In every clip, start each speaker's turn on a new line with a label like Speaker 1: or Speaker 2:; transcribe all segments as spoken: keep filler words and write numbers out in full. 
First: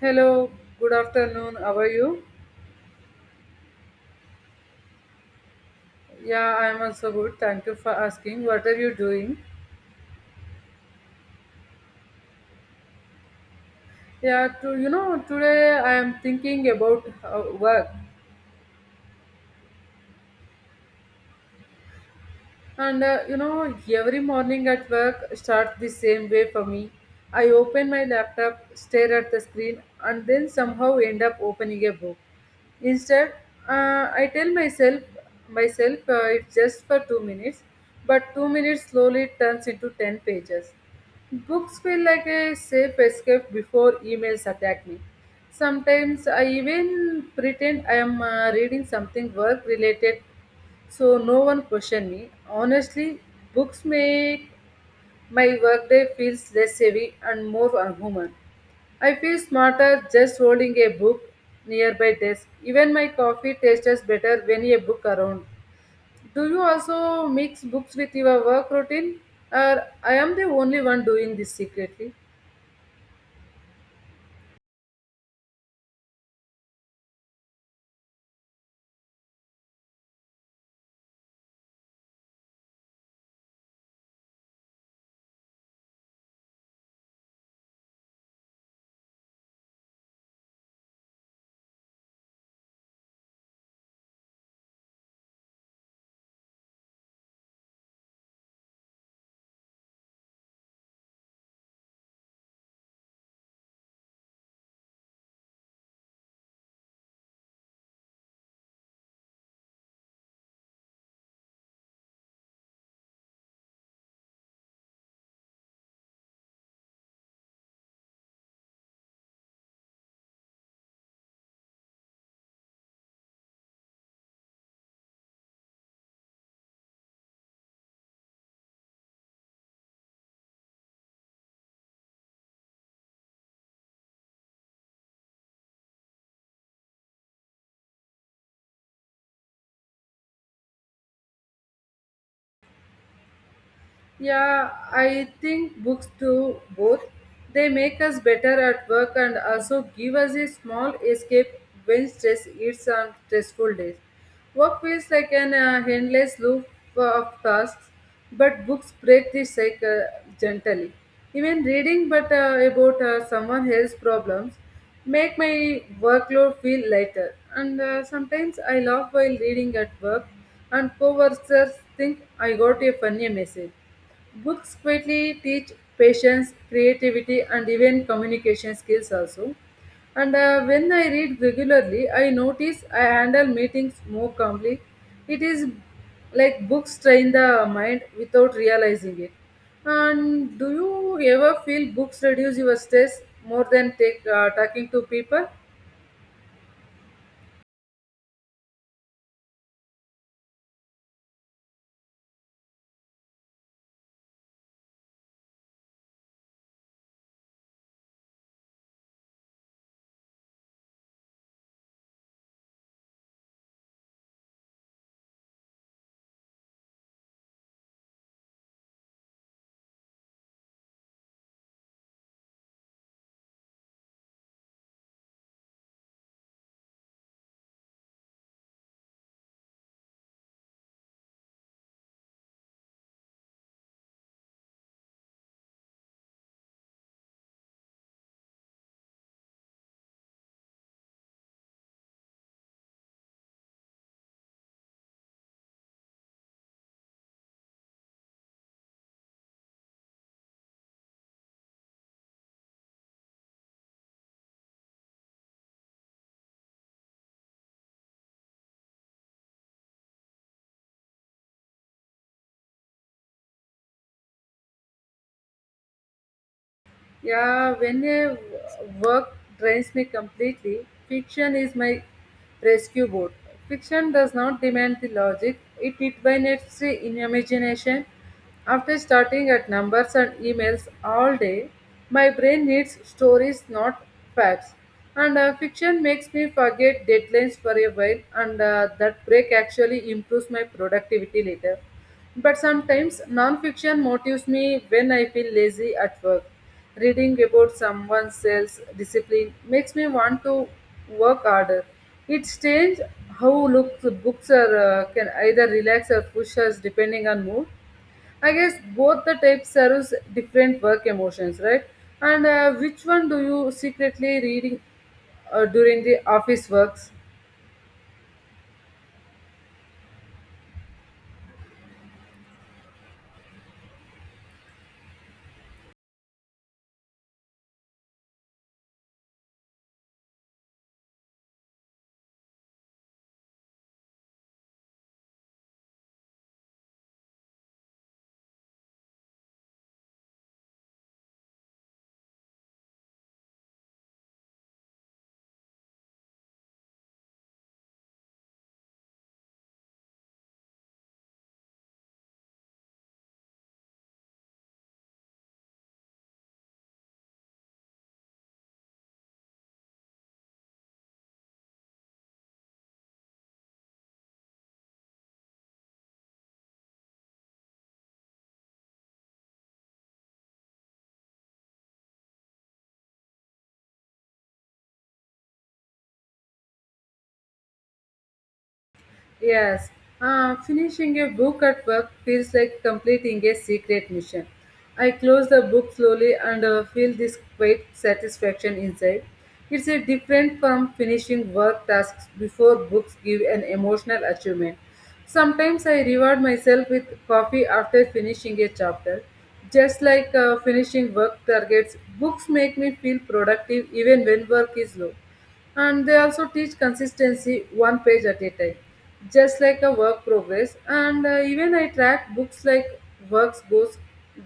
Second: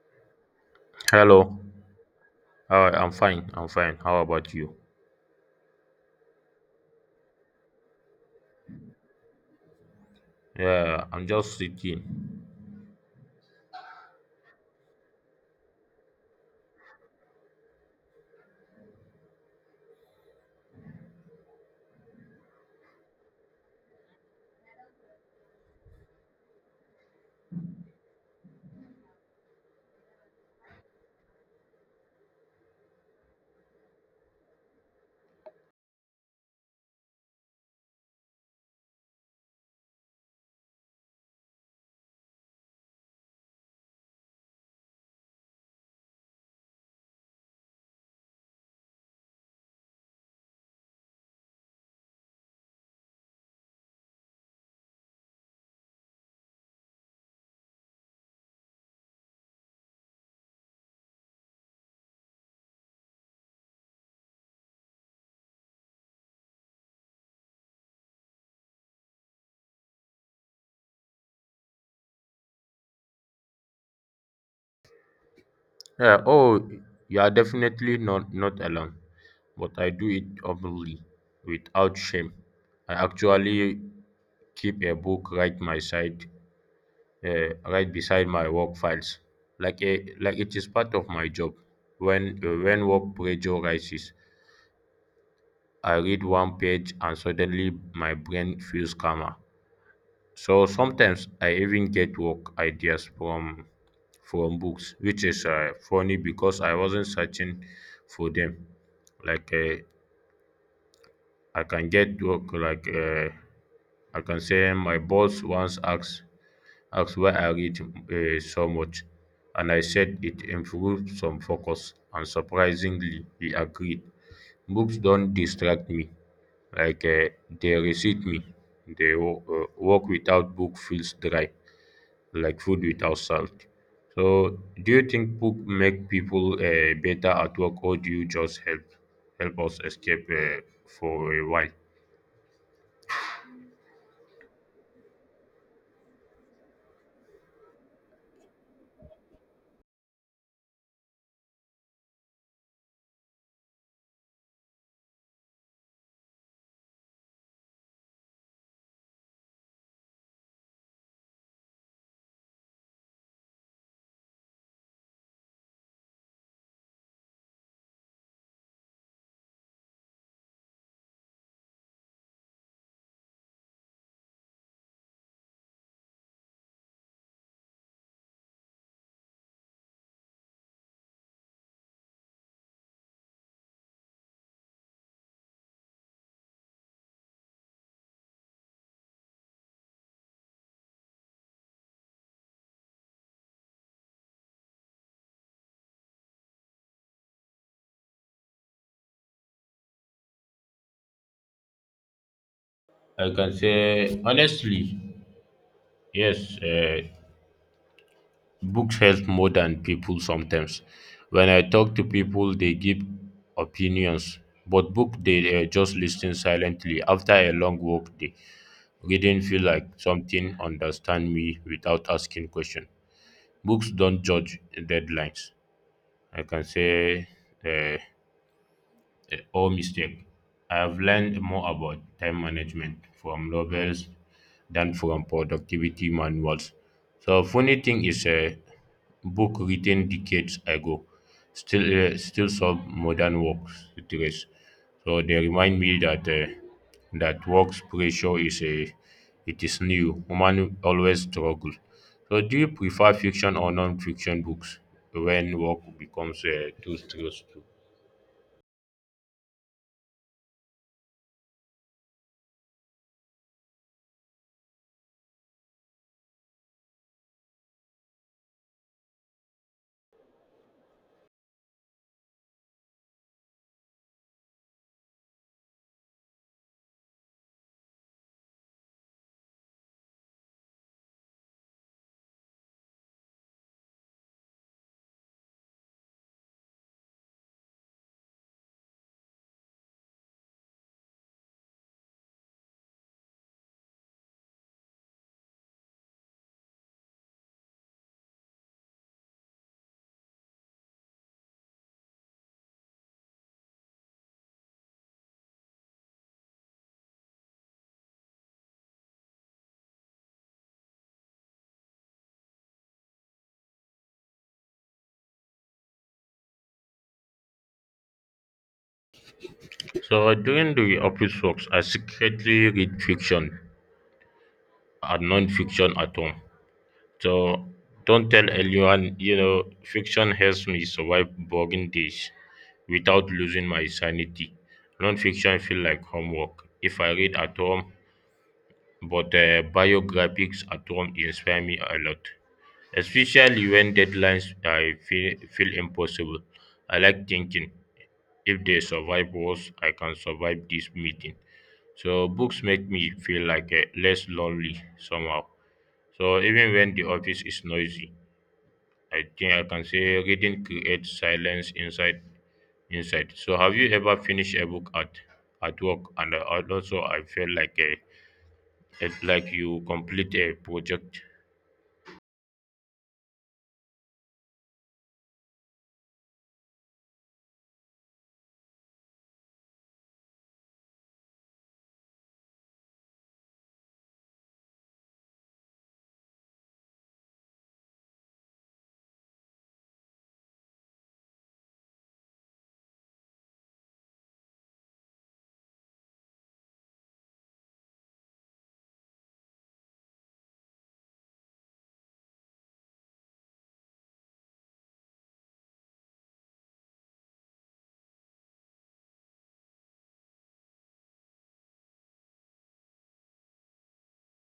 Speaker 1: Hello, good afternoon.
Speaker 2: Hello.
Speaker 1: How are you?
Speaker 2: Hi, I'm fine. I'm fine. How about you?
Speaker 1: Yeah, I am also good. Thank you for asking. What are you doing?
Speaker 2: Yeah, I'm just sitting.
Speaker 1: Yeah, to, you know, today I am thinking about uh, work. And uh, you know, every morning at work starts the same way for me. I open my laptop, stare at the screen, and then somehow end up opening a book. Instead, uh, I tell myself myself uh, it's just for two minutes, but two minutes slowly turns into ten pages. Books feel like a safe escape before emails attack me. Sometimes I even pretend I am uh, reading something work related so no one questioned me. Honestly, books make my workday feels less heavy and more human. I feel smarter just holding a book nearby desk. Even my coffee tastes better when a book around. Do you also mix books with your work routine? Or I am the only one doing this secretly?
Speaker 2: Yeah, oh, you are definitely not not alone, but I do it openly, without shame. I actually keep a book right my side, uh, right beside my work files, like a like it is part of my job. When uh, when work pressure rises, I read one page and suddenly my brain feels calmer. So sometimes I even get work ideas from from books, which is uh, funny because I wasn't searching for them. Like uh, I can get work like uh, I can say my boss once asked asked why I read uh, so much, and I said it improved some focus, and surprisingly he agreed. Books don't distract me, like uh, they receive me. They wo- uh, work without book feels dry like food without salt. So, do you think book make people uh, better at work, or do you just help help us escape uh, for a while?
Speaker 1: Yeah, I think books do both. They make us better at work and also give us a small escape when stress eats on stressful days. Work feels like an uh, endless loop of tasks, but books break the cycle gently. Even reading but uh, about uh, someone else's problems make my workload feel lighter. And uh, Sometimes I laugh while reading at work, and co-workers think I got a funny message. Books greatly teach patience, creativity, and even communication skills also. And uh, When I read regularly, I notice I handle meetings more calmly. It is like books train the mind without realizing it. And do you ever feel books reduce your stress more than take, uh, talking to people?
Speaker 2: I can say honestly, yes. Uh, books help more than people sometimes. When I talk to people, they give opinions, but book they uh, just listen silently. After a long work day, reading feel like something understand me without asking question. Books don't judge deadlines. I can say uh, eh, or mistake. I have learned more about time management from novels than from productivity manuals. So funny thing is a book written decades ago still uh, still solve modern work stress. So they remind me that uh, that work pressure is a it is new. Human always struggle. So do you prefer fiction or non-fiction books when work becomes uh, too stressful?
Speaker 1: Yeah, when a w- work drains me completely, fiction is my rescue boat. Fiction does not demand the logic, it ignites the imagination. After starting at numbers and emails all day, my brain needs stories, not facts. And uh, Fiction makes me forget deadlines for a while, and uh, that break actually improves my productivity later. But sometimes non-fiction motivates me when I feel lazy at work. Reading about someone's else discipline makes me want to work harder. It's strange how look, books are uh, can either relax or push us depending on mood. I guess both the types serves different work emotions, right? And uh, Which one do you secretly reading uh, during the office works?
Speaker 2: So during the office works, I secretly read fiction and non-fiction at home. So don't tell anyone, you know, fiction helps me survive boring days without losing my sanity. Non-fiction feel like homework. If I read at home, but uh, biographies at home inspire me a lot, especially when deadlines I feel, feel impossible. I like thinking, if they survive wars, I can survive this meeting. So books make me feel like uh, less lonely somehow. So even when the office is noisy, I think I can say reading creates silence inside inside. So have you ever finished a book at at work and uh, and also I feel like a it's like you complete a project?
Speaker 1: Yes, uh, finishing a book at work feels like completing a secret mission. I close the book slowly and uh, feel this great satisfaction inside. It's a different from finishing work tasks before books give an emotional achievement. Sometimes I reward myself with coffee after finishing a chapter. Just like uh, finishing work targets, books make me feel productive even when work is low, and they also teach consistency one page at a time, just like a work progress. And uh, Even I track books like works goes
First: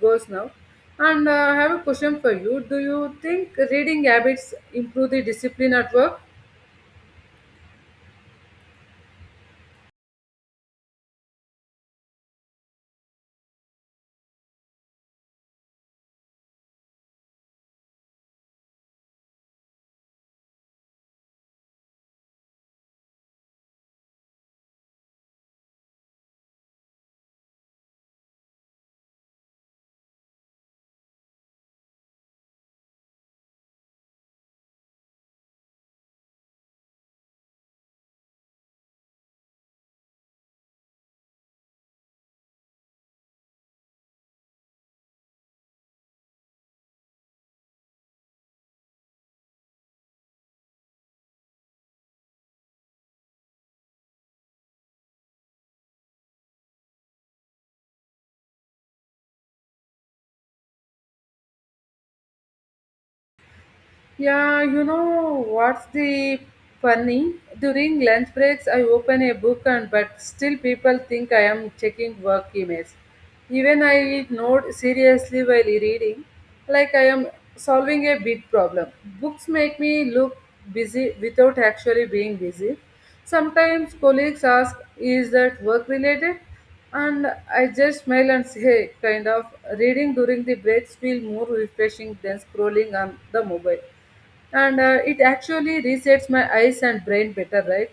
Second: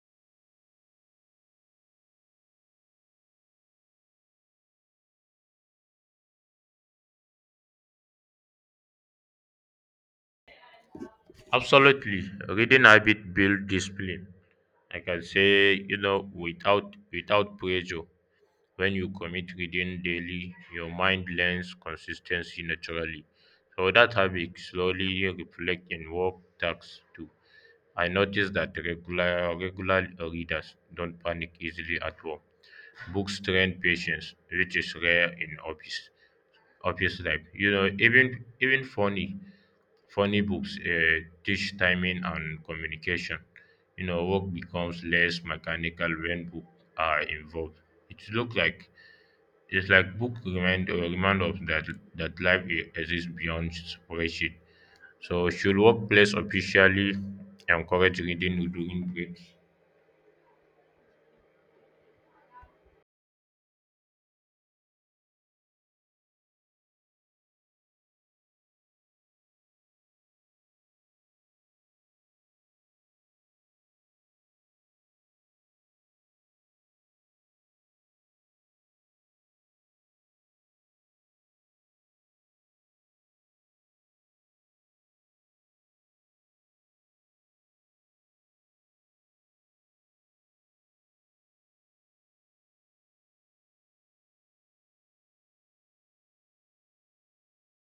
Speaker 1: goes now. And uh, I have a question for you. Do you think reading habits improve the discipline at work?
Speaker 2: Absolutely, reading habit build discipline. I can say you know without without pressure. When you commit reading daily, your mind learns consistency naturally. So that habit slowly reflect in work tasks too. I noticed that regular regular readers don't panic easily at work. Books train patience, which is rare in office office life. You know, even even funny funny books uh, teach timing and communication. You know, work becomes less mechanical when books are involved. It looks like it's like book remind uh, remind us that that life e- exists beyond spreadsheet. So should workplace officially encourage reading during breaks?
Speaker 1: Yeah, you know what's the funny? During lunch breaks, I open a book, and but still people think I am checking work emails. Even I note seriously while reading, like I am solving a big problem. Books make me look busy without actually being busy. Sometimes colleagues ask, "Is that work related?" And I just smile and say, "Hey, kind of, reading during the breaks feel more refreshing than scrolling on the mobile, and uh, it actually resets my eyes and brain better. Right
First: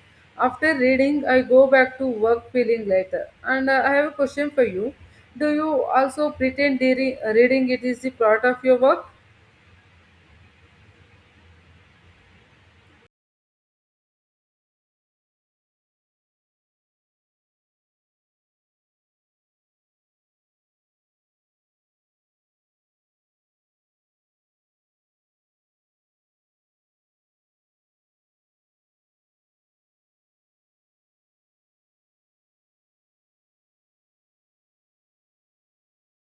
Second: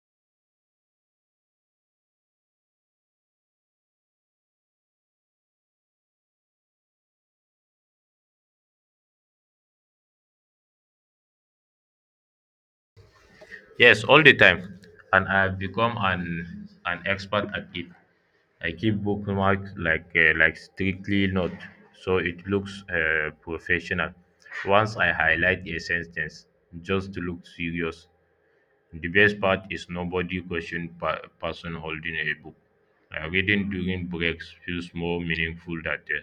Speaker 1: after reading I go back to work feeling lighter." and uh, I have a question for you. Do you also pretend during reading it is the part of your work?
Speaker 2: Yes, all the time, and I have become an an expert at it. I keep bookmark like uh, like strictly not so it looks uh, professional. Once I highlight a sentence just to look serious. The best part is nobody question pa- person holding a book. Uh, reading during breaks feels more meaningful than uh,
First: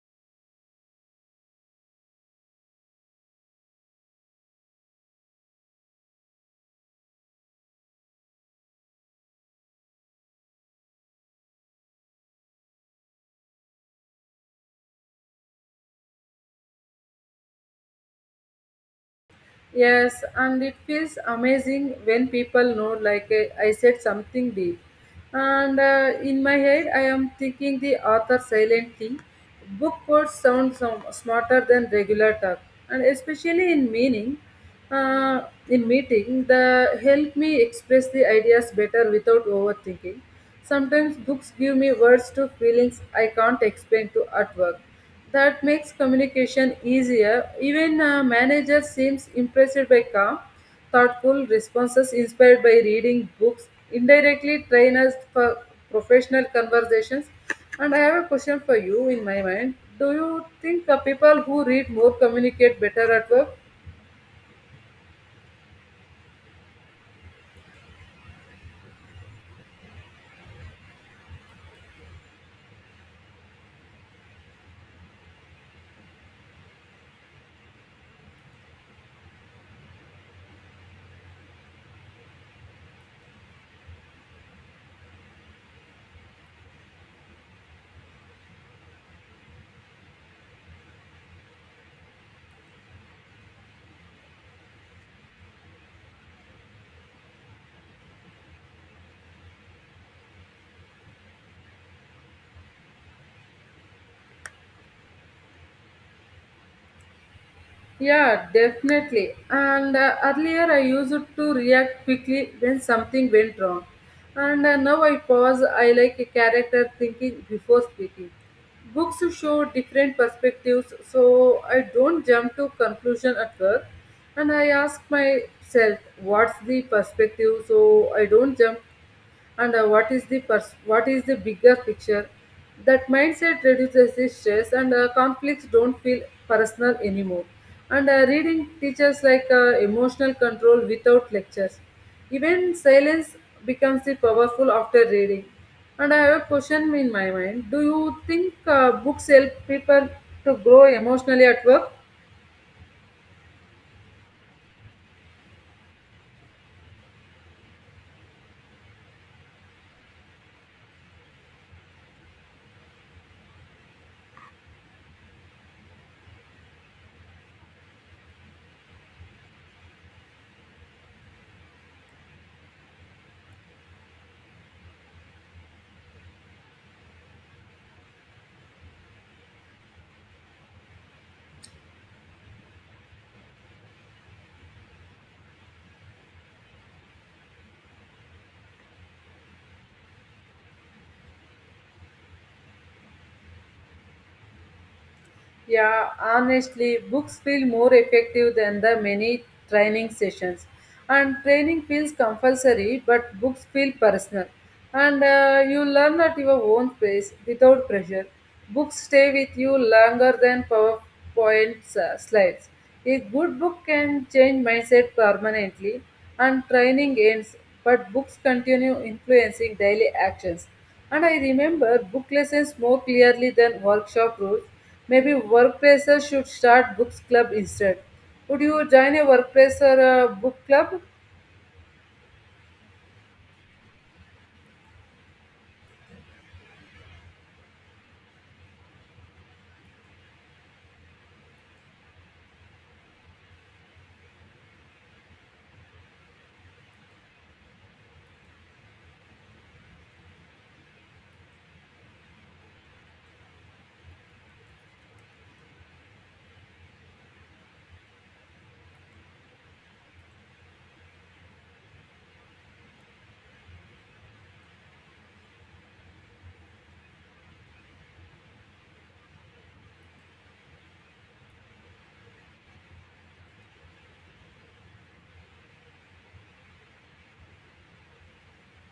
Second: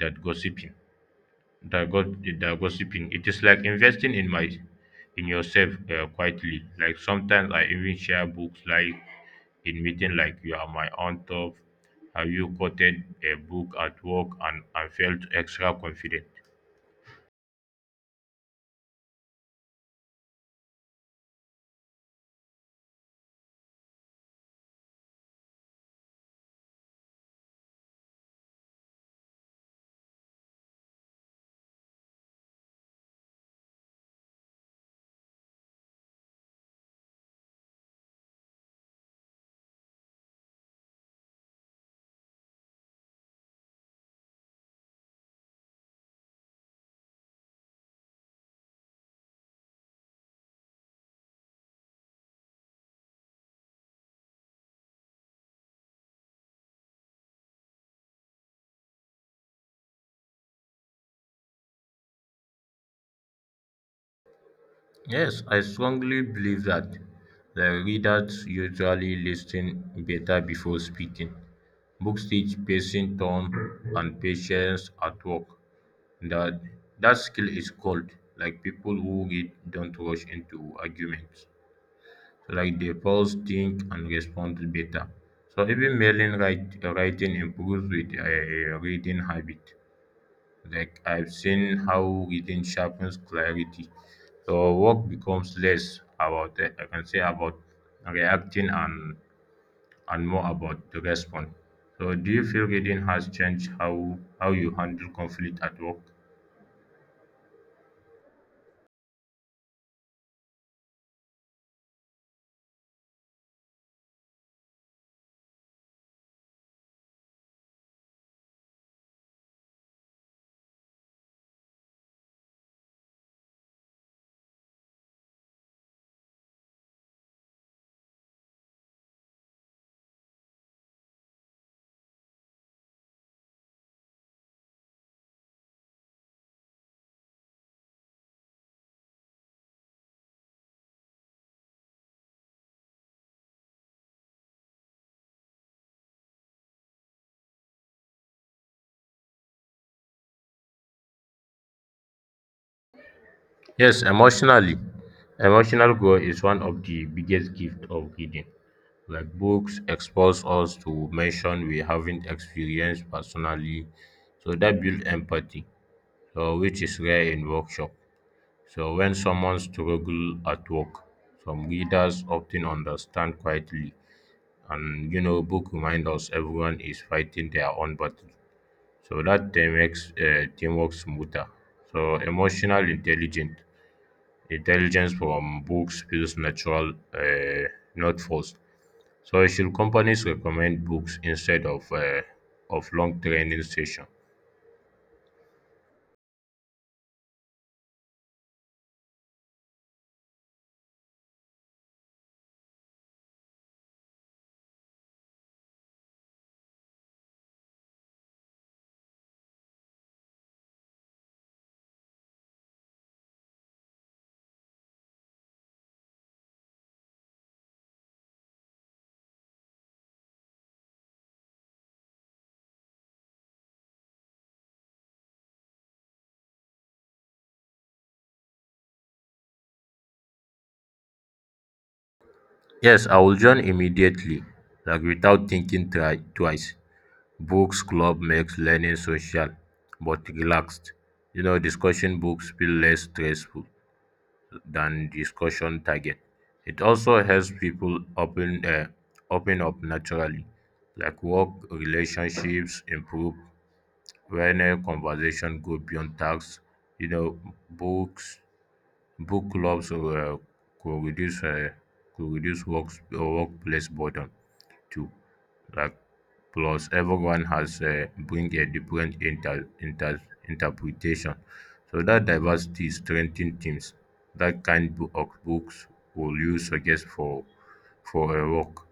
Speaker 2: that gossiping. That, go- that gossiping. It is like investing in my in yourself uh, quietly. Like sometimes I even share books like in meeting like you are my aunt of have you quoted a book at work and, and felt extra confident?
Speaker 1: Yes, and it feels amazing when people know, like eh, I said something deep. And uh, In my head, I am thinking the author silently. Book quotes sound some smarter than regular talk, and especially in meaning, uh, in meeting, the help me express the ideas better without overthinking. Sometimes books give me words to feelings I can't explain to at work. That makes communication easier. Even a manager seems impressed by calm, thoughtful responses inspired by reading books. Indirectly train us for professional conversations. And I have a question for you in my mind. Do you think the people who read more communicate better at work?
Speaker 2: Yes, I strongly believe that the readers usually listen better before speaking. Books teach patient tone and patience at work. That that skill is called like people who read don't rush into arguments. So like they pause, think, and respond better. So even mailing write, writing improves with a reading habit. Like I've seen how reading sharpens clarity. So work becomes less about uh, I can say about reacting and and more about the response. So do you feel reading has changed how how you handle conflict at work?
Speaker 1: Yeah, definitely. And uh, Earlier I used to react quickly when something went wrong. And uh, Now I pause, I like a character thinking before speaking. Books show different perspectives, so I don't jump to conclusion at work. And I ask myself, what's the perspective? So I don't jump, and uh, what is the pers- what is the bigger picture? That mindset reduces the stress, and uh, conflicts don't feel personal anymore. And uh, Reading teaches like uh, emotional control without lectures. Even silence becomes the powerful after reading. And I have a question in my mind. Do you think uh, books help people to grow emotionally at work?
Speaker 2: Yes, emotionally. Emotional growth is one of the biggest gift of reading. Like books expose us to emotion we haven't experienced personally. So that builds empathy, so which is rare in workshop. So when someone struggles at work, some readers often understand quietly, and you know, book reminds us everyone is fighting their own battle. So that they makes uh, teamwork smoother. So emotional intelligence, intelligence from books feels natural, uh, not forced. So should companies recommend books instead of uh, of long training session?
Speaker 1: Yeah, honestly, books feel more effective than the many training sessions. And training feels compulsory, but books feel personal. And uh, You learn at your own pace without pressure. Books stay with you longer than PowerPoint uh, slides. A good book can change mindset permanently, and training ends, but books continue influencing daily actions. And I remember book lessons more clearly than workshop rules. Maybe workplaces should start books club instead. Would you join a workplace or a book club?
Speaker 2: Yes, I will join immediately, like without thinking try, twice. Books Club makes learning social, but relaxed, you know discussion books feel less stressful than discussion target. It also helps people open, uh, open up naturally, like work relationships improve when a conversation go beyond tasks. You know, books, book clubs uh, could reduce, uh, could reduce works, uh, workplace boredom. To Like plus everyone has uh, bring a different inter, inter interpretation. So that diversity strengthens teams. That kind bo- of books will you suggest for for a work?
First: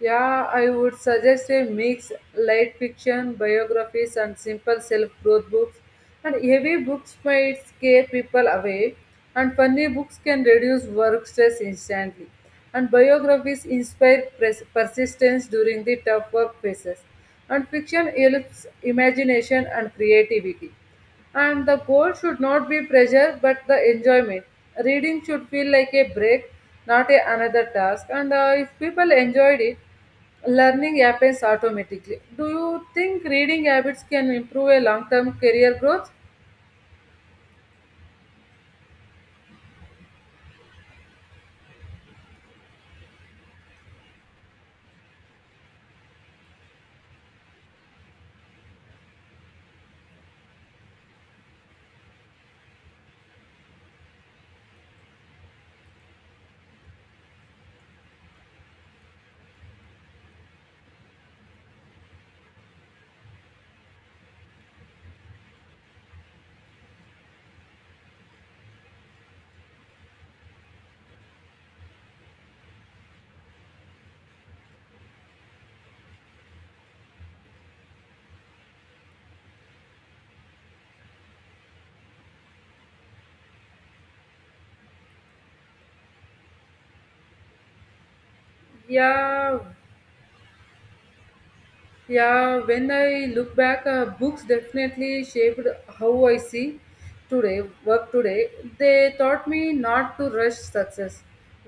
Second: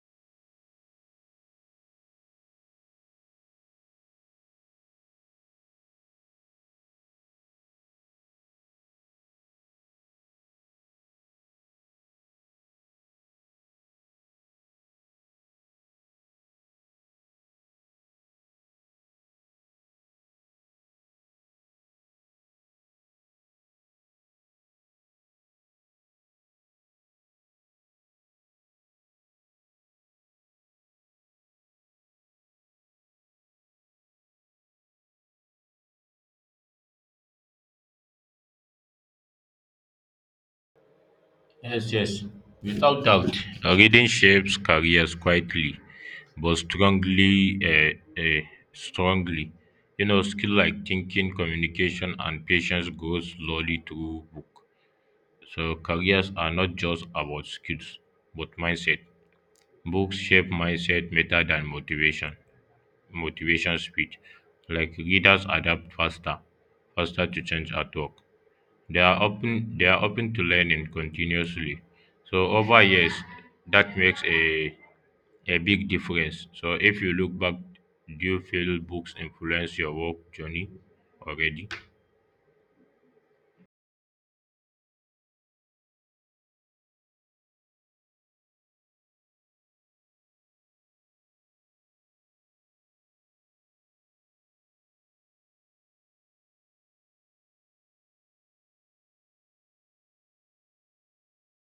Speaker 1: Yeah, I would suggest a mix: light fiction, biographies, and simple self growth books. And heavy books might scare people away, and funny books can reduce work stress instantly. And biographies inspire pres- persistence during the tough work phases. And fiction helps imagination and creativity. And the goal should not be pressure but the enjoyment. Reading should feel like a break, not a, another task. And uh, If people enjoyed it, learning happens automatically. Do you think reading habits can improve a long term career growth?
Speaker 2: Yes, yes, without doubt. Uh, reading shapes careers quietly, but strongly, uh, uh, strongly. You know, skill like thinking, communication, and patience grows slowly through book. So careers are not just about skills, but mindset. Books shape mindset better than motivation, motivation speech. Like readers adapt faster, faster to change at work. They are open. They are open to learning continuously. So over years, that makes a a big difference. So if you look back, do you feel books influence your work journey already?
Speaker 1: Yeah, Yeah, when I look back, uh, books definitely shaped how I see today, work today. They taught me not to rush success.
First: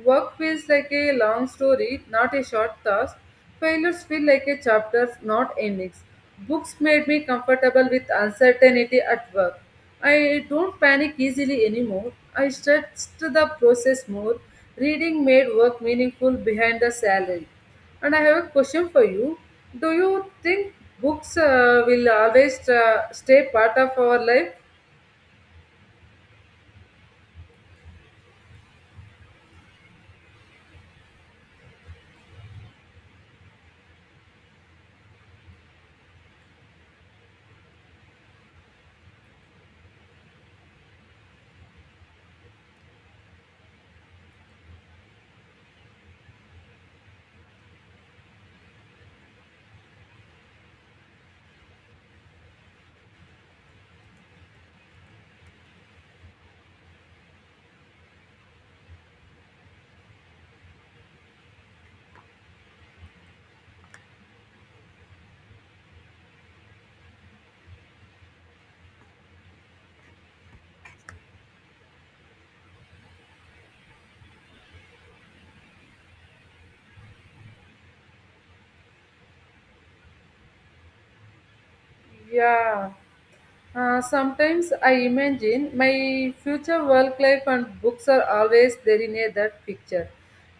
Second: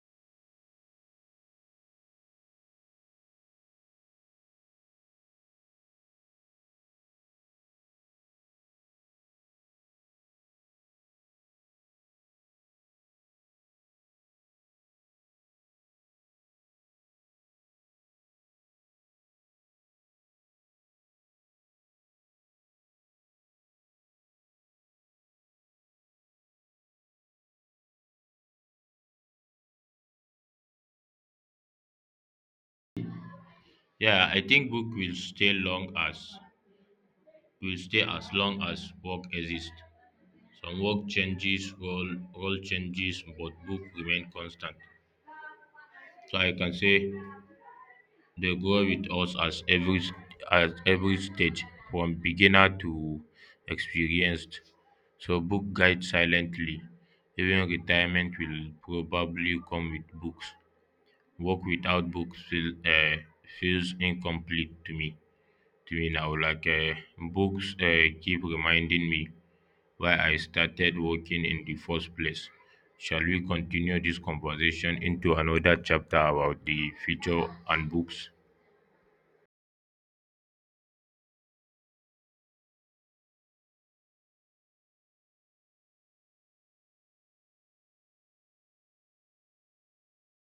Speaker 1: Work feels like a long story, not a short task. Failures feel like a chapter, not endings. Books made me comfortable with uncertainty at work. I don't panic easily anymore. I stretched the process more. Reading made work meaningful behind the salary. And I have a question for you. Do you think books uh, will always uh, stay part of our life?
Speaker 2: Yeah, I think book will stay long as will stay as long as work exists. Some work changes, role, role changes, but book remain constant. So I can say they grow with us as every s- at every stage, from beginner to experienced. So book guide silently. Even retirement will probably come with books. Work without books feel, uh, feels incomplete to me. To me now. Like uh, books uh, keep reminding me why I started working in the first place. Shall we continue this conversation into another chapter about the future and books?
Speaker 1: Yeah. Uh, sometimes I imagine my future work life and books are always there in a, that picture.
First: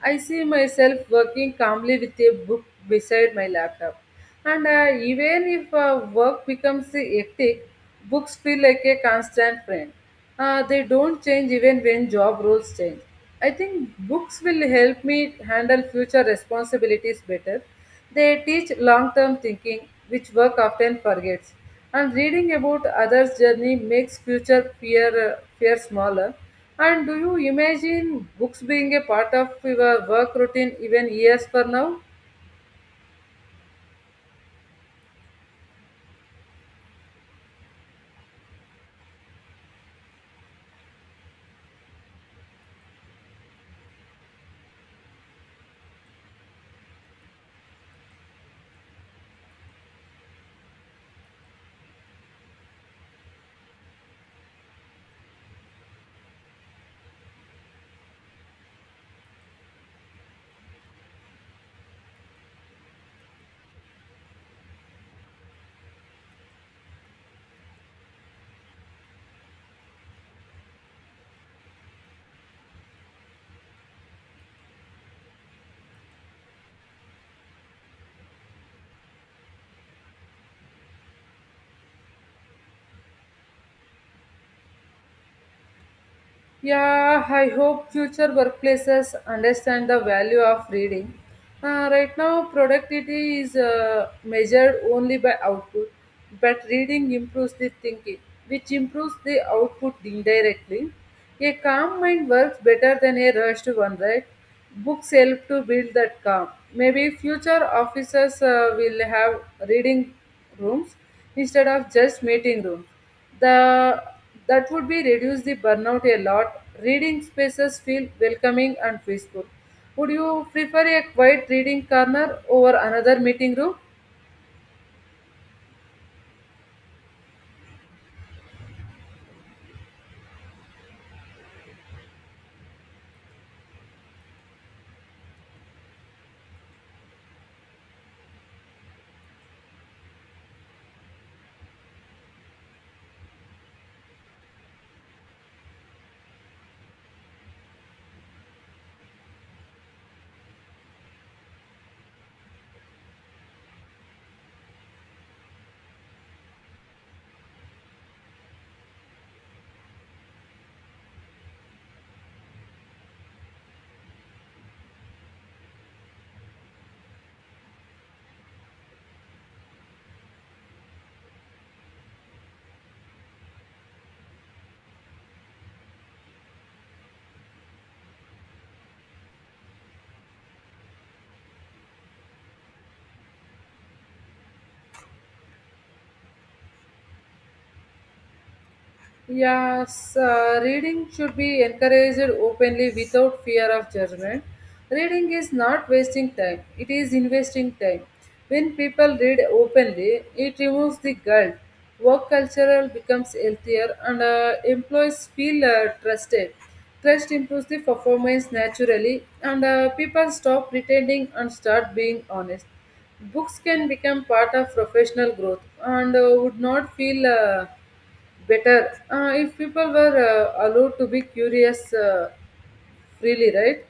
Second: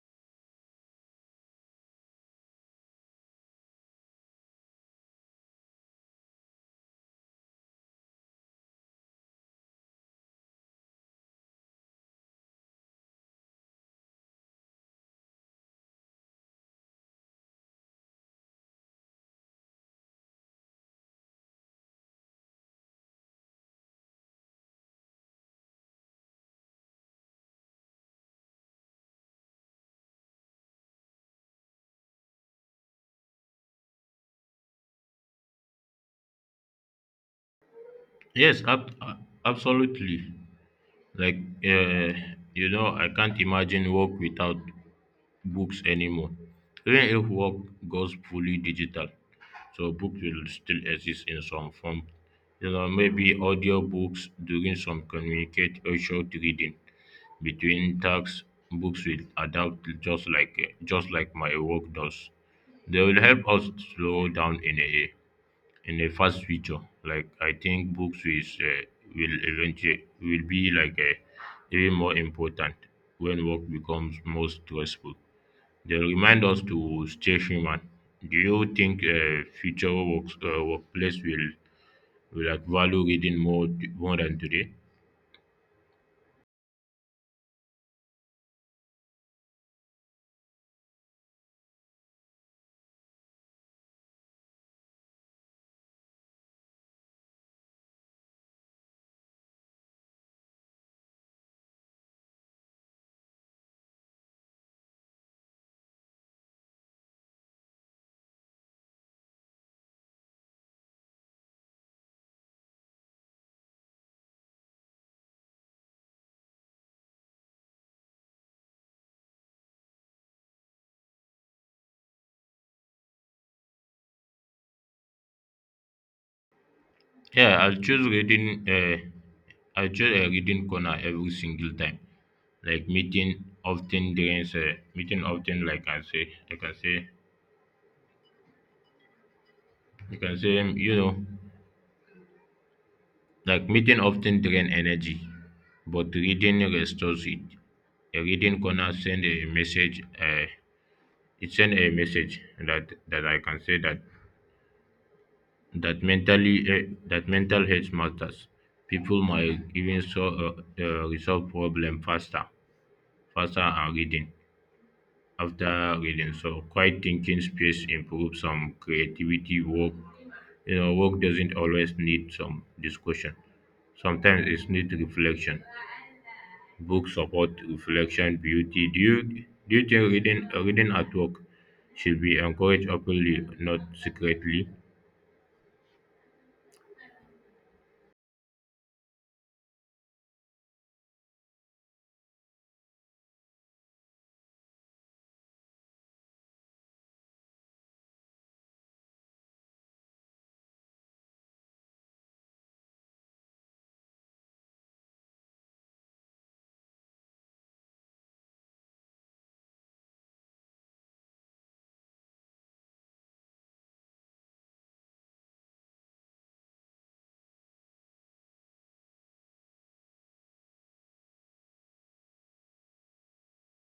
Speaker 1: I see myself working calmly with a book beside my laptop. And uh, even if uh, work becomes hectic, books feel like a constant friend. Uh, they don't change even when job roles change. I think books will help me handle future responsibilities better. They teach long term thinking, which work often forgets. And reading about others' journey makes future fear, uh, fear smaller. And do you imagine books being a part of your work routine even years for now?
Speaker 2: Yes, ab- uh, absolutely. Like, uh, you know, I can't imagine work without books anymore. Even if work goes fully digital, so books will still exist in some form. You know, maybe audiobooks during some communicate or short reading between tasks. Books will adapt just like uh, just like my work does. They will help us slow down in a in a fast future. Like I think books is uh, will eventually will be like uh, even more important when work becomes more stressful. They remind us to stay human. Do you think uh, future works, uh, workplace will, will like value reading more t- more than today?
Speaker 1: Yeah, I hope future workplaces understand the value of reading. Uh, right now, productivity is uh, measured only by output, but reading improves the thinking, which improves the output indirectly. A calm mind works better than a rushed one, right? Books help to build that calm. Maybe future officers uh, will have reading rooms instead of just meeting rooms. The that would be reduce the burnout a lot. Reading spaces feel welcoming and peaceful. Would you prefer a quiet reading corner over another meeting room?
Speaker 2: Yeah, I'll choose reading. Uh, I'll choose a reading corner every single time. Like meeting often drains. Uh, meeting often, like I say, like I say, you can say, um, you know, like meeting often drain energy, but reading restores it. A reading corner send a message. Uh, it send a message that that I can say that that mentally eh, that mental health matters. People might even so uh, uh, resolve problem faster, faster and reading after reading. So quiet thinking space improves some creativity work. You know, work doesn't always need some discussion. Sometimes it's need reflection. Books support reflection, beauty. Do you do you think reading reading at work should be encouraged openly, not secretly?
Speaker 1: Yes, uh, reading should be encouraged openly without fear of judgment. Reading is not wasting time, it is investing time. When people read openly, it removes the guilt. Work culture becomes healthier, and uh, employees feel uh, trusted. Trust improves the performance naturally, and uh, people stop pretending and start being honest. Books can become part of professional growth, and uh, would not feel. Uh, better uh, if people were uh, allowed to be curious uh, freely, right?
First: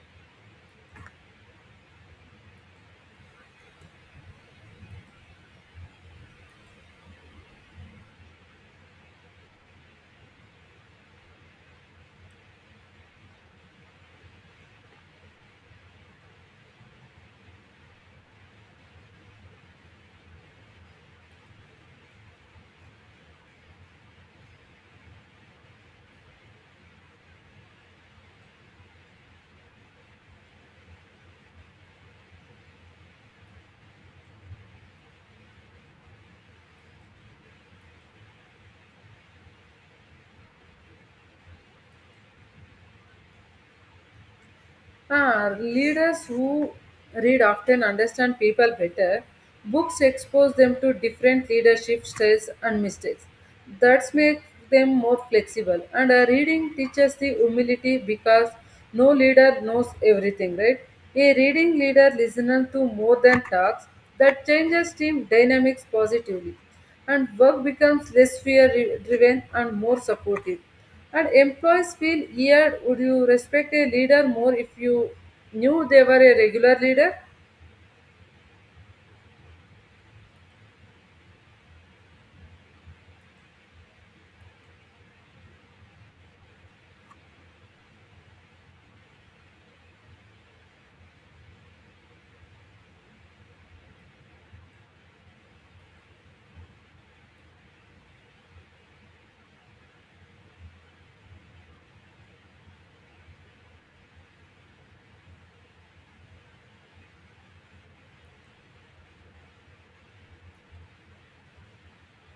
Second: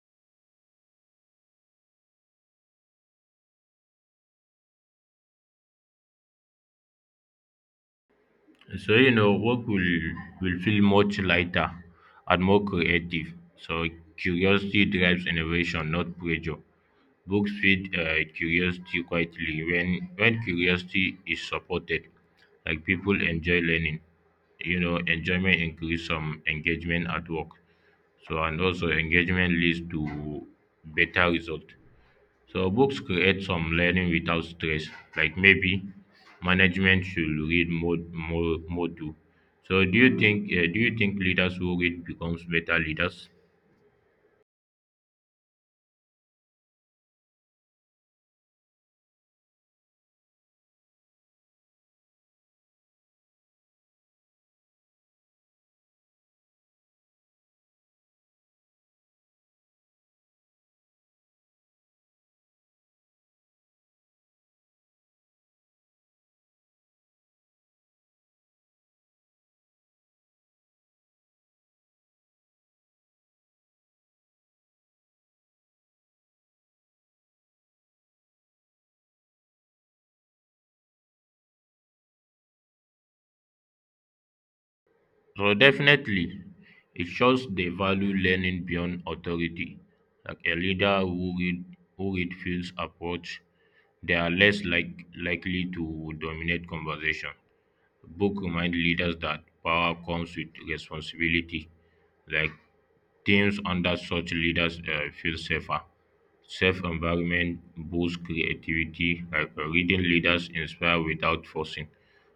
Speaker 2: So, you know, work will, will feel much lighter and more creative. So, curiosity drives innovation, not pressure. Books feed uh, curiosity quietly when, when curiosity is supported, like people enjoy learning. You know, enjoyment increase some engagement at work. So, and also engagement leads to better result. So books create some learning without stress. Like maybe management should read more more more too. So do you think uh, do you think leaders who read becomes better leaders?
Speaker 1: uh, Leaders who read often understand people better. Books expose them to different leadership styles and mistakes. That makes them more flexible, and uh, reading teaches the humility, because no leader knows everything, right? A reading leader listens to more than talks. That changes team dynamics positively, and work becomes less fear driven and more supportive. And employees feel, yeah, would you respect a leader more if you knew they were a regular leader?
Speaker 2: So definitely, it shows they value learning beyond authority. Like a leader who read, who read feels approach, they are less like likely to dominate conversation. Book remind leaders that power comes with responsibility. Like teams under such leaders uh, feel safer. Safe environment boosts creativity. Like uh, reading leaders inspire without forcing.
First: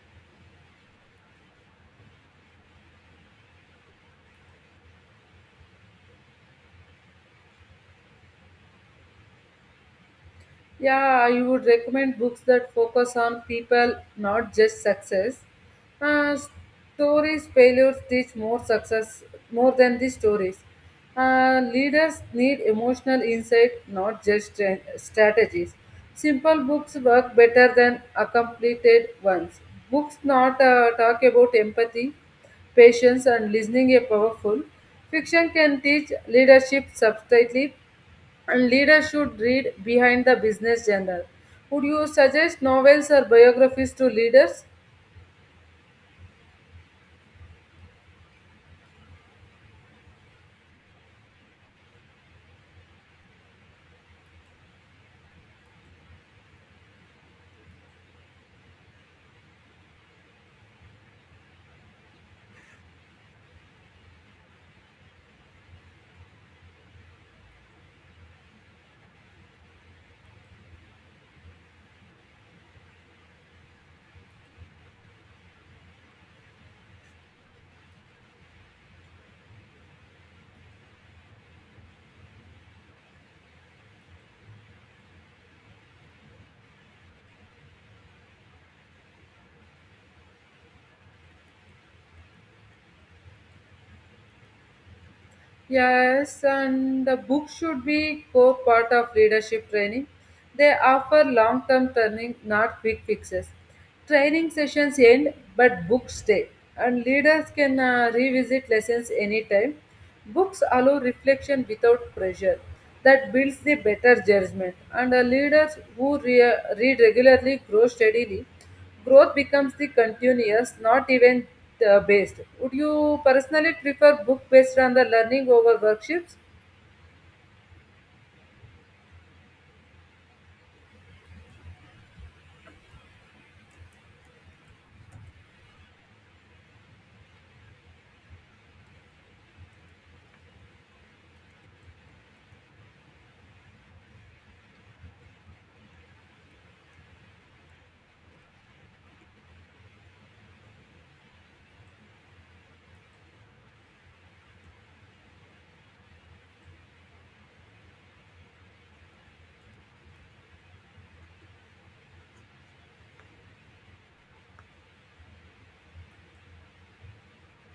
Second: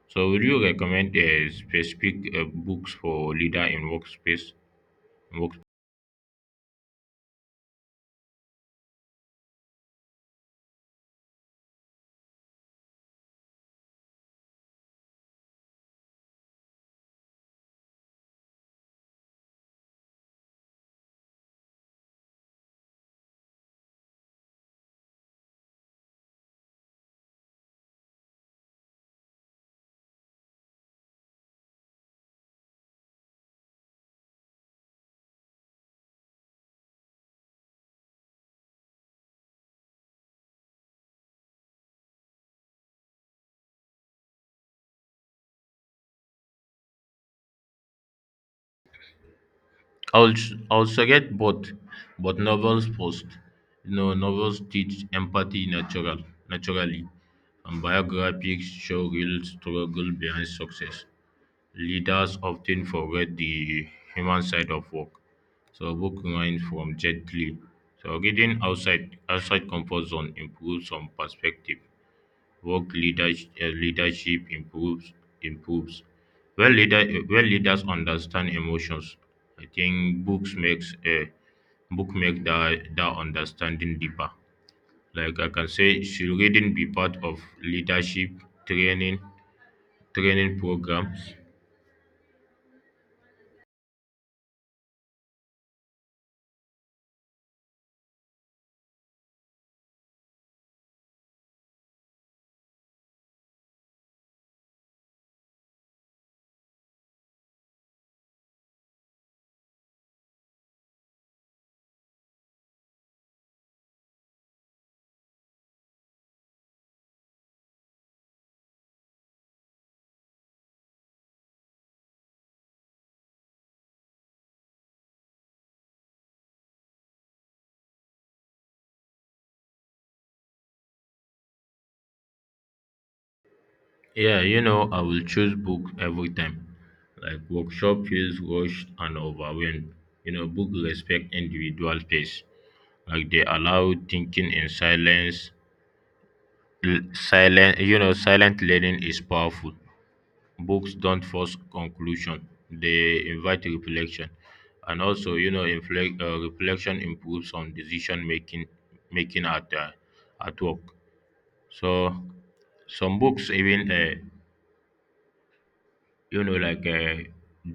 Speaker 2: So would you recommend a specific uh, books for leader in workspace? in work-
Speaker 1: Yeah, I would recommend books that focus on people, not just success. Uh, Stories failures teach more success more than the stories. Uh, leaders need emotional insight, not just stra- strategies. Simple books work better than complicated ones. Books not uh, talk about empathy, patience, and listening are powerful. Fiction can teach leadership subtly, and leaders should read behind the business journal. Would you suggest novels or biographies to leaders?
Speaker 2: I'll s- I'll suggest both, but novels first. You know, novels teach empathy natural naturally, and biographies show real struggle behind success. Leaders often forget the human side of work. So book mine from Jet Li. So reading outside outside comfort zone improves some perspective. work leadership, leadership improves improves when leader when leaders understand emotions. I think books makes a book make that that understanding deeper. Like I can say, should reading be part of leadership training training program?
Speaker 1: Yes, and the book should be core part of leadership training. They offer long-term training, not quick fixes. Training sessions end, but books stay, and leaders can uh, revisit lessons anytime. Books allow reflection without pressure. That builds the better judgment, and the leaders who re- read regularly grow steadily. Growth becomes the continuous, not event-based. Would you personally prefer book based on the learning over workshops?
Speaker 2: Yeah, you know, I will choose book every time. Like workshop feels rushed and overwhelmed. You know, book respect individual space, like they allow thinking in silence. L- Silent, you know, silent learning is powerful. Books don't force conclusion; they invite reflection, and also, you know, inflect, uh, reflection improves on decision making, making at uh, at work. So, some books even uh, you know like uh,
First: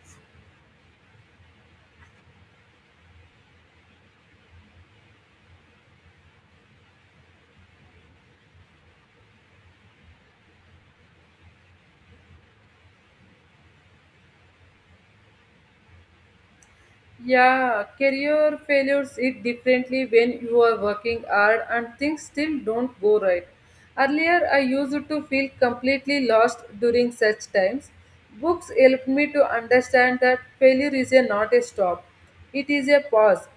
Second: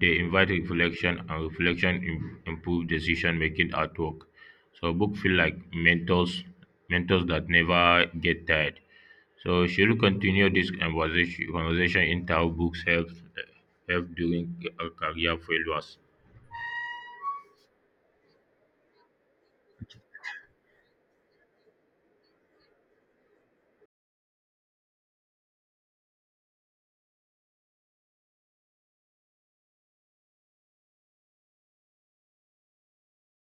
Speaker 2: they invite reflection and reflection im- improve decision making at work. So book feel like mentors mentors that never get tired. So she will continue this conversation conversation in how books help help during uh, career failures.
Speaker 1: Yeah, career failures hit differently when you are working hard and things still don't go right. Earlier, I used to feel completely lost during such times. Books helped me to understand that failure is a, not a stop, it is a pause.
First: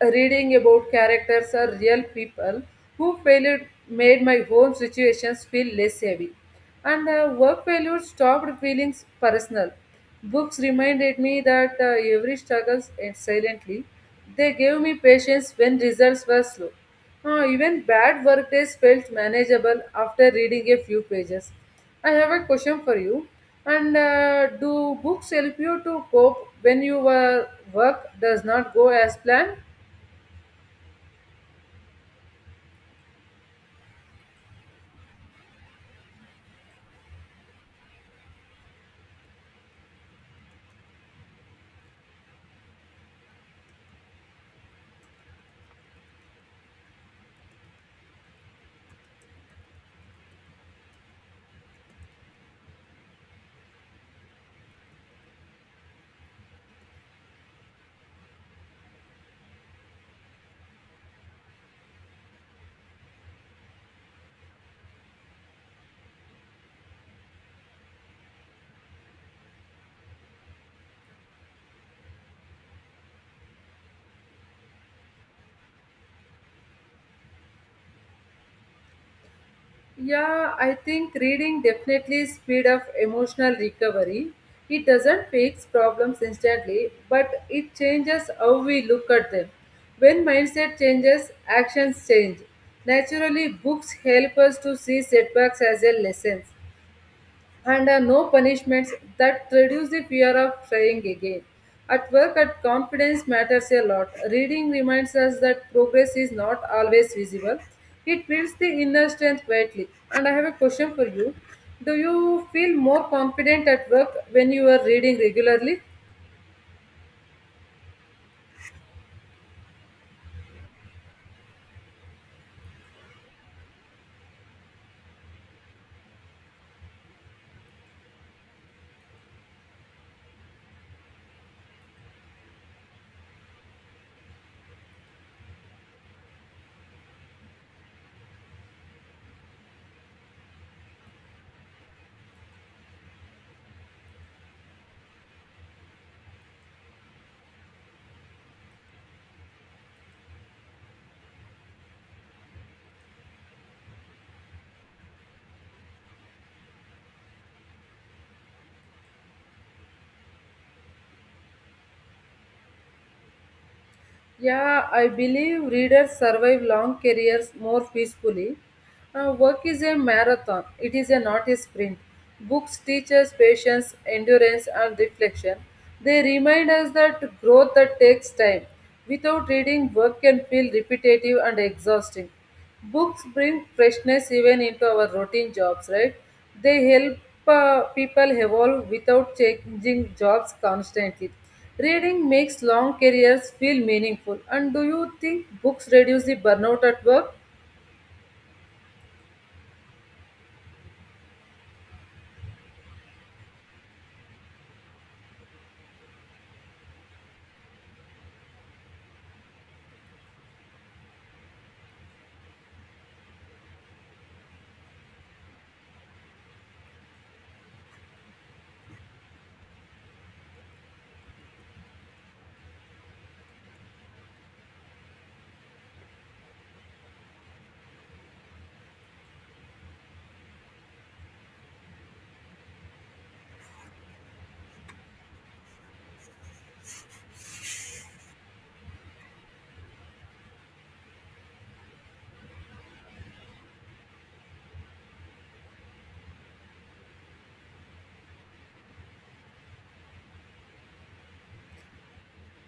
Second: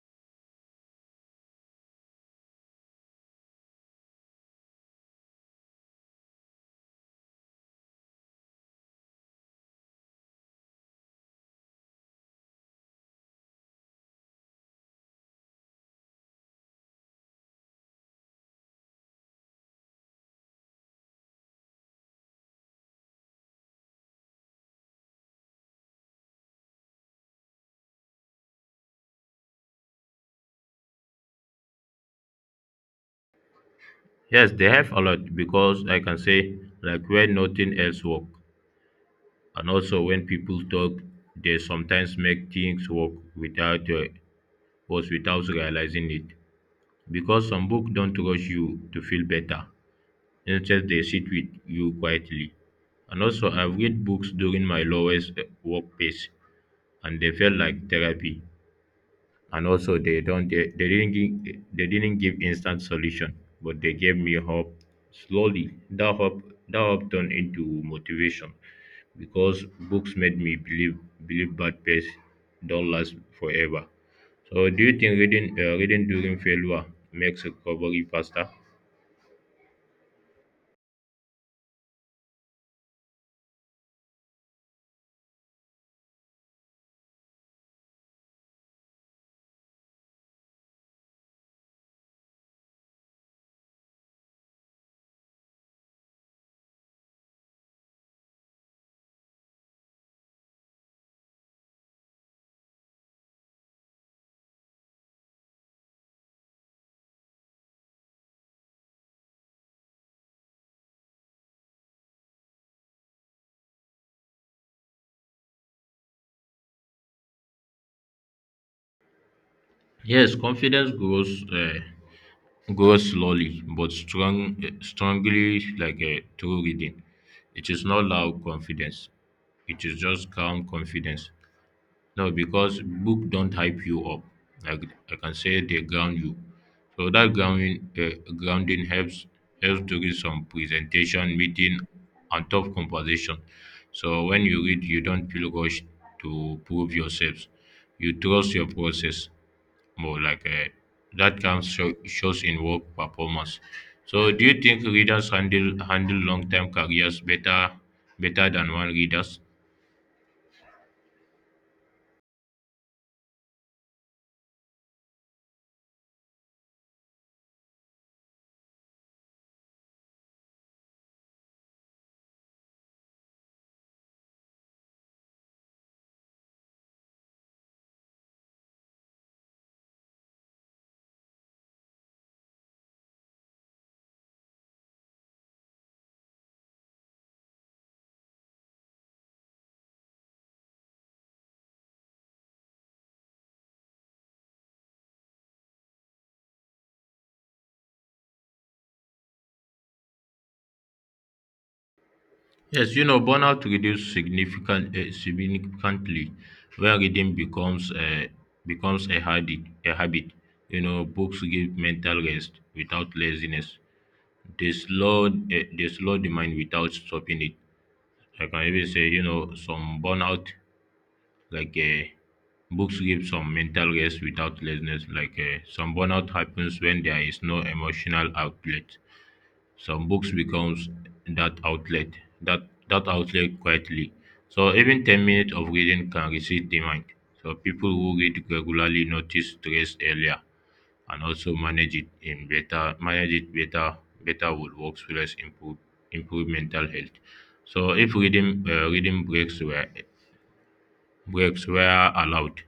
Speaker 1: Reading about characters or real people who failed made my home situations feel less heavy. And uh, Work failure stopped feeling personal. Books reminded me that uh, every struggle ends silently. They gave me patience when results were slow. Uh, even bad work days felt manageable after reading a few pages. I have a question for you. And uh, Do books help you to cope when your work does not go as planned?
Speaker 2: Yes, they help a lot because I can say like when nothing else work, and also when people talk they sometimes make things work without uh, was without realizing it. Because some books don't rush you to feel better. Instead, they sit with you quietly. And also, I've read books during my lowest uh, work pace, and they felt like therapy, and also they don't they, they didn't give, they didn't give instant solution, but they gave me hope slowly. That hope, that hope turned into motivation because books made me believe believe bad pace don't last forever. So do you think reading uh, reading during failure makes recovery faster?
Speaker 1: Yeah, I think reading definitely speed up emotional recovery. It doesn't fix problems instantly, but it changes how we look at them. When mindset changes, actions change. Naturally, books help us to see setbacks as a lessons, and uh, no punishments that reduce the fear of trying again. At work, at confidence matters a lot. Reading reminds us that progress is not always visible. It builds the inner strength quietly. And I have a question for you. Do you feel more confident at work when you are reading regularly?
Speaker 2: Yes, confidence grows uh, go slowly but strong, strongly like a true reading. It is not loud confidence. It is just calm confidence. No, because book don't hype you up. Like I can say they ground you. So that grounding, uh, grounding helps helps to read some presentation, meeting, and tough conversation. So when you read, you don't feel rushed to prove yourselves. You trust your process more like uh, that comes show, shows in work performance. So do you think readers handle handle long term careers better better than one readers?
Speaker 1: Yeah, I believe readers survive long careers more peacefully. Uh, work is a marathon, it is a, not a sprint. Books teach us patience, endurance, and reflection. They remind us that growth that takes time. Without reading, work can feel repetitive and exhausting. Books bring freshness even into our routine jobs, right? They help uh, people evolve without changing jobs constantly. Reading makes long careers feel meaningful. And do you think books reduce the burnout at work?
Speaker 2: Yes, you know burnout reduces significant uh, significantly when reading becomes a becomes a habit a habit. You know books give mental rest without laziness. They slow uh, they slow the mind without stopping it. Like I can even say you know some burnout like uh, books give some mental rest without laziness like uh, some burnout happens when there is no emotional outlet. Some books becomes that outlet, that that outlet quietly. So even ten minutes of reading can reset the mind. So people who read regularly notice stress earlier, and also manage it in better manage it better. Better would work stress improve improve mental health so if reading uh, reading breaks were breaks were allowed?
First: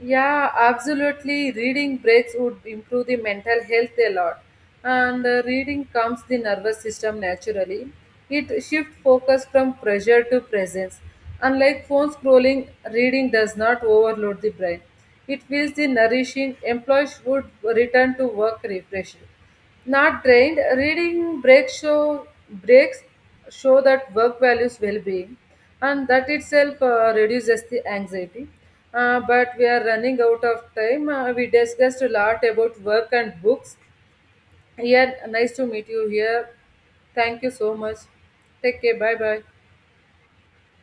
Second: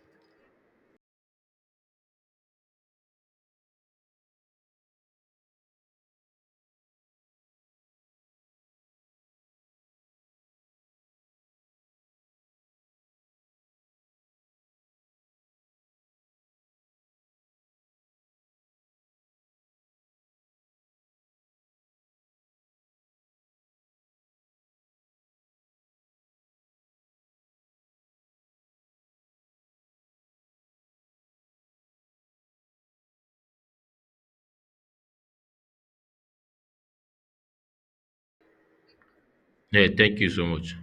Speaker 1: Yeah, absolutely. Reading breaks would improve the mental health a lot. And uh, Reading calms the nervous system naturally. It shifts focus from pressure to presence. Unlike phone scrolling, reading does not overload the brain. It feels the nourishing. Employees would return to work refreshed. Not drained, reading breaks show breaks show that work values well-being, and that itself uh, reduces the anxiety. Uh, but we are running out of time. Uh, we discussed a lot about work and books. Yeah, nice to meet you here. Thank you so much. Take care. Bye bye.
Speaker 2: Hey! Thank you so much.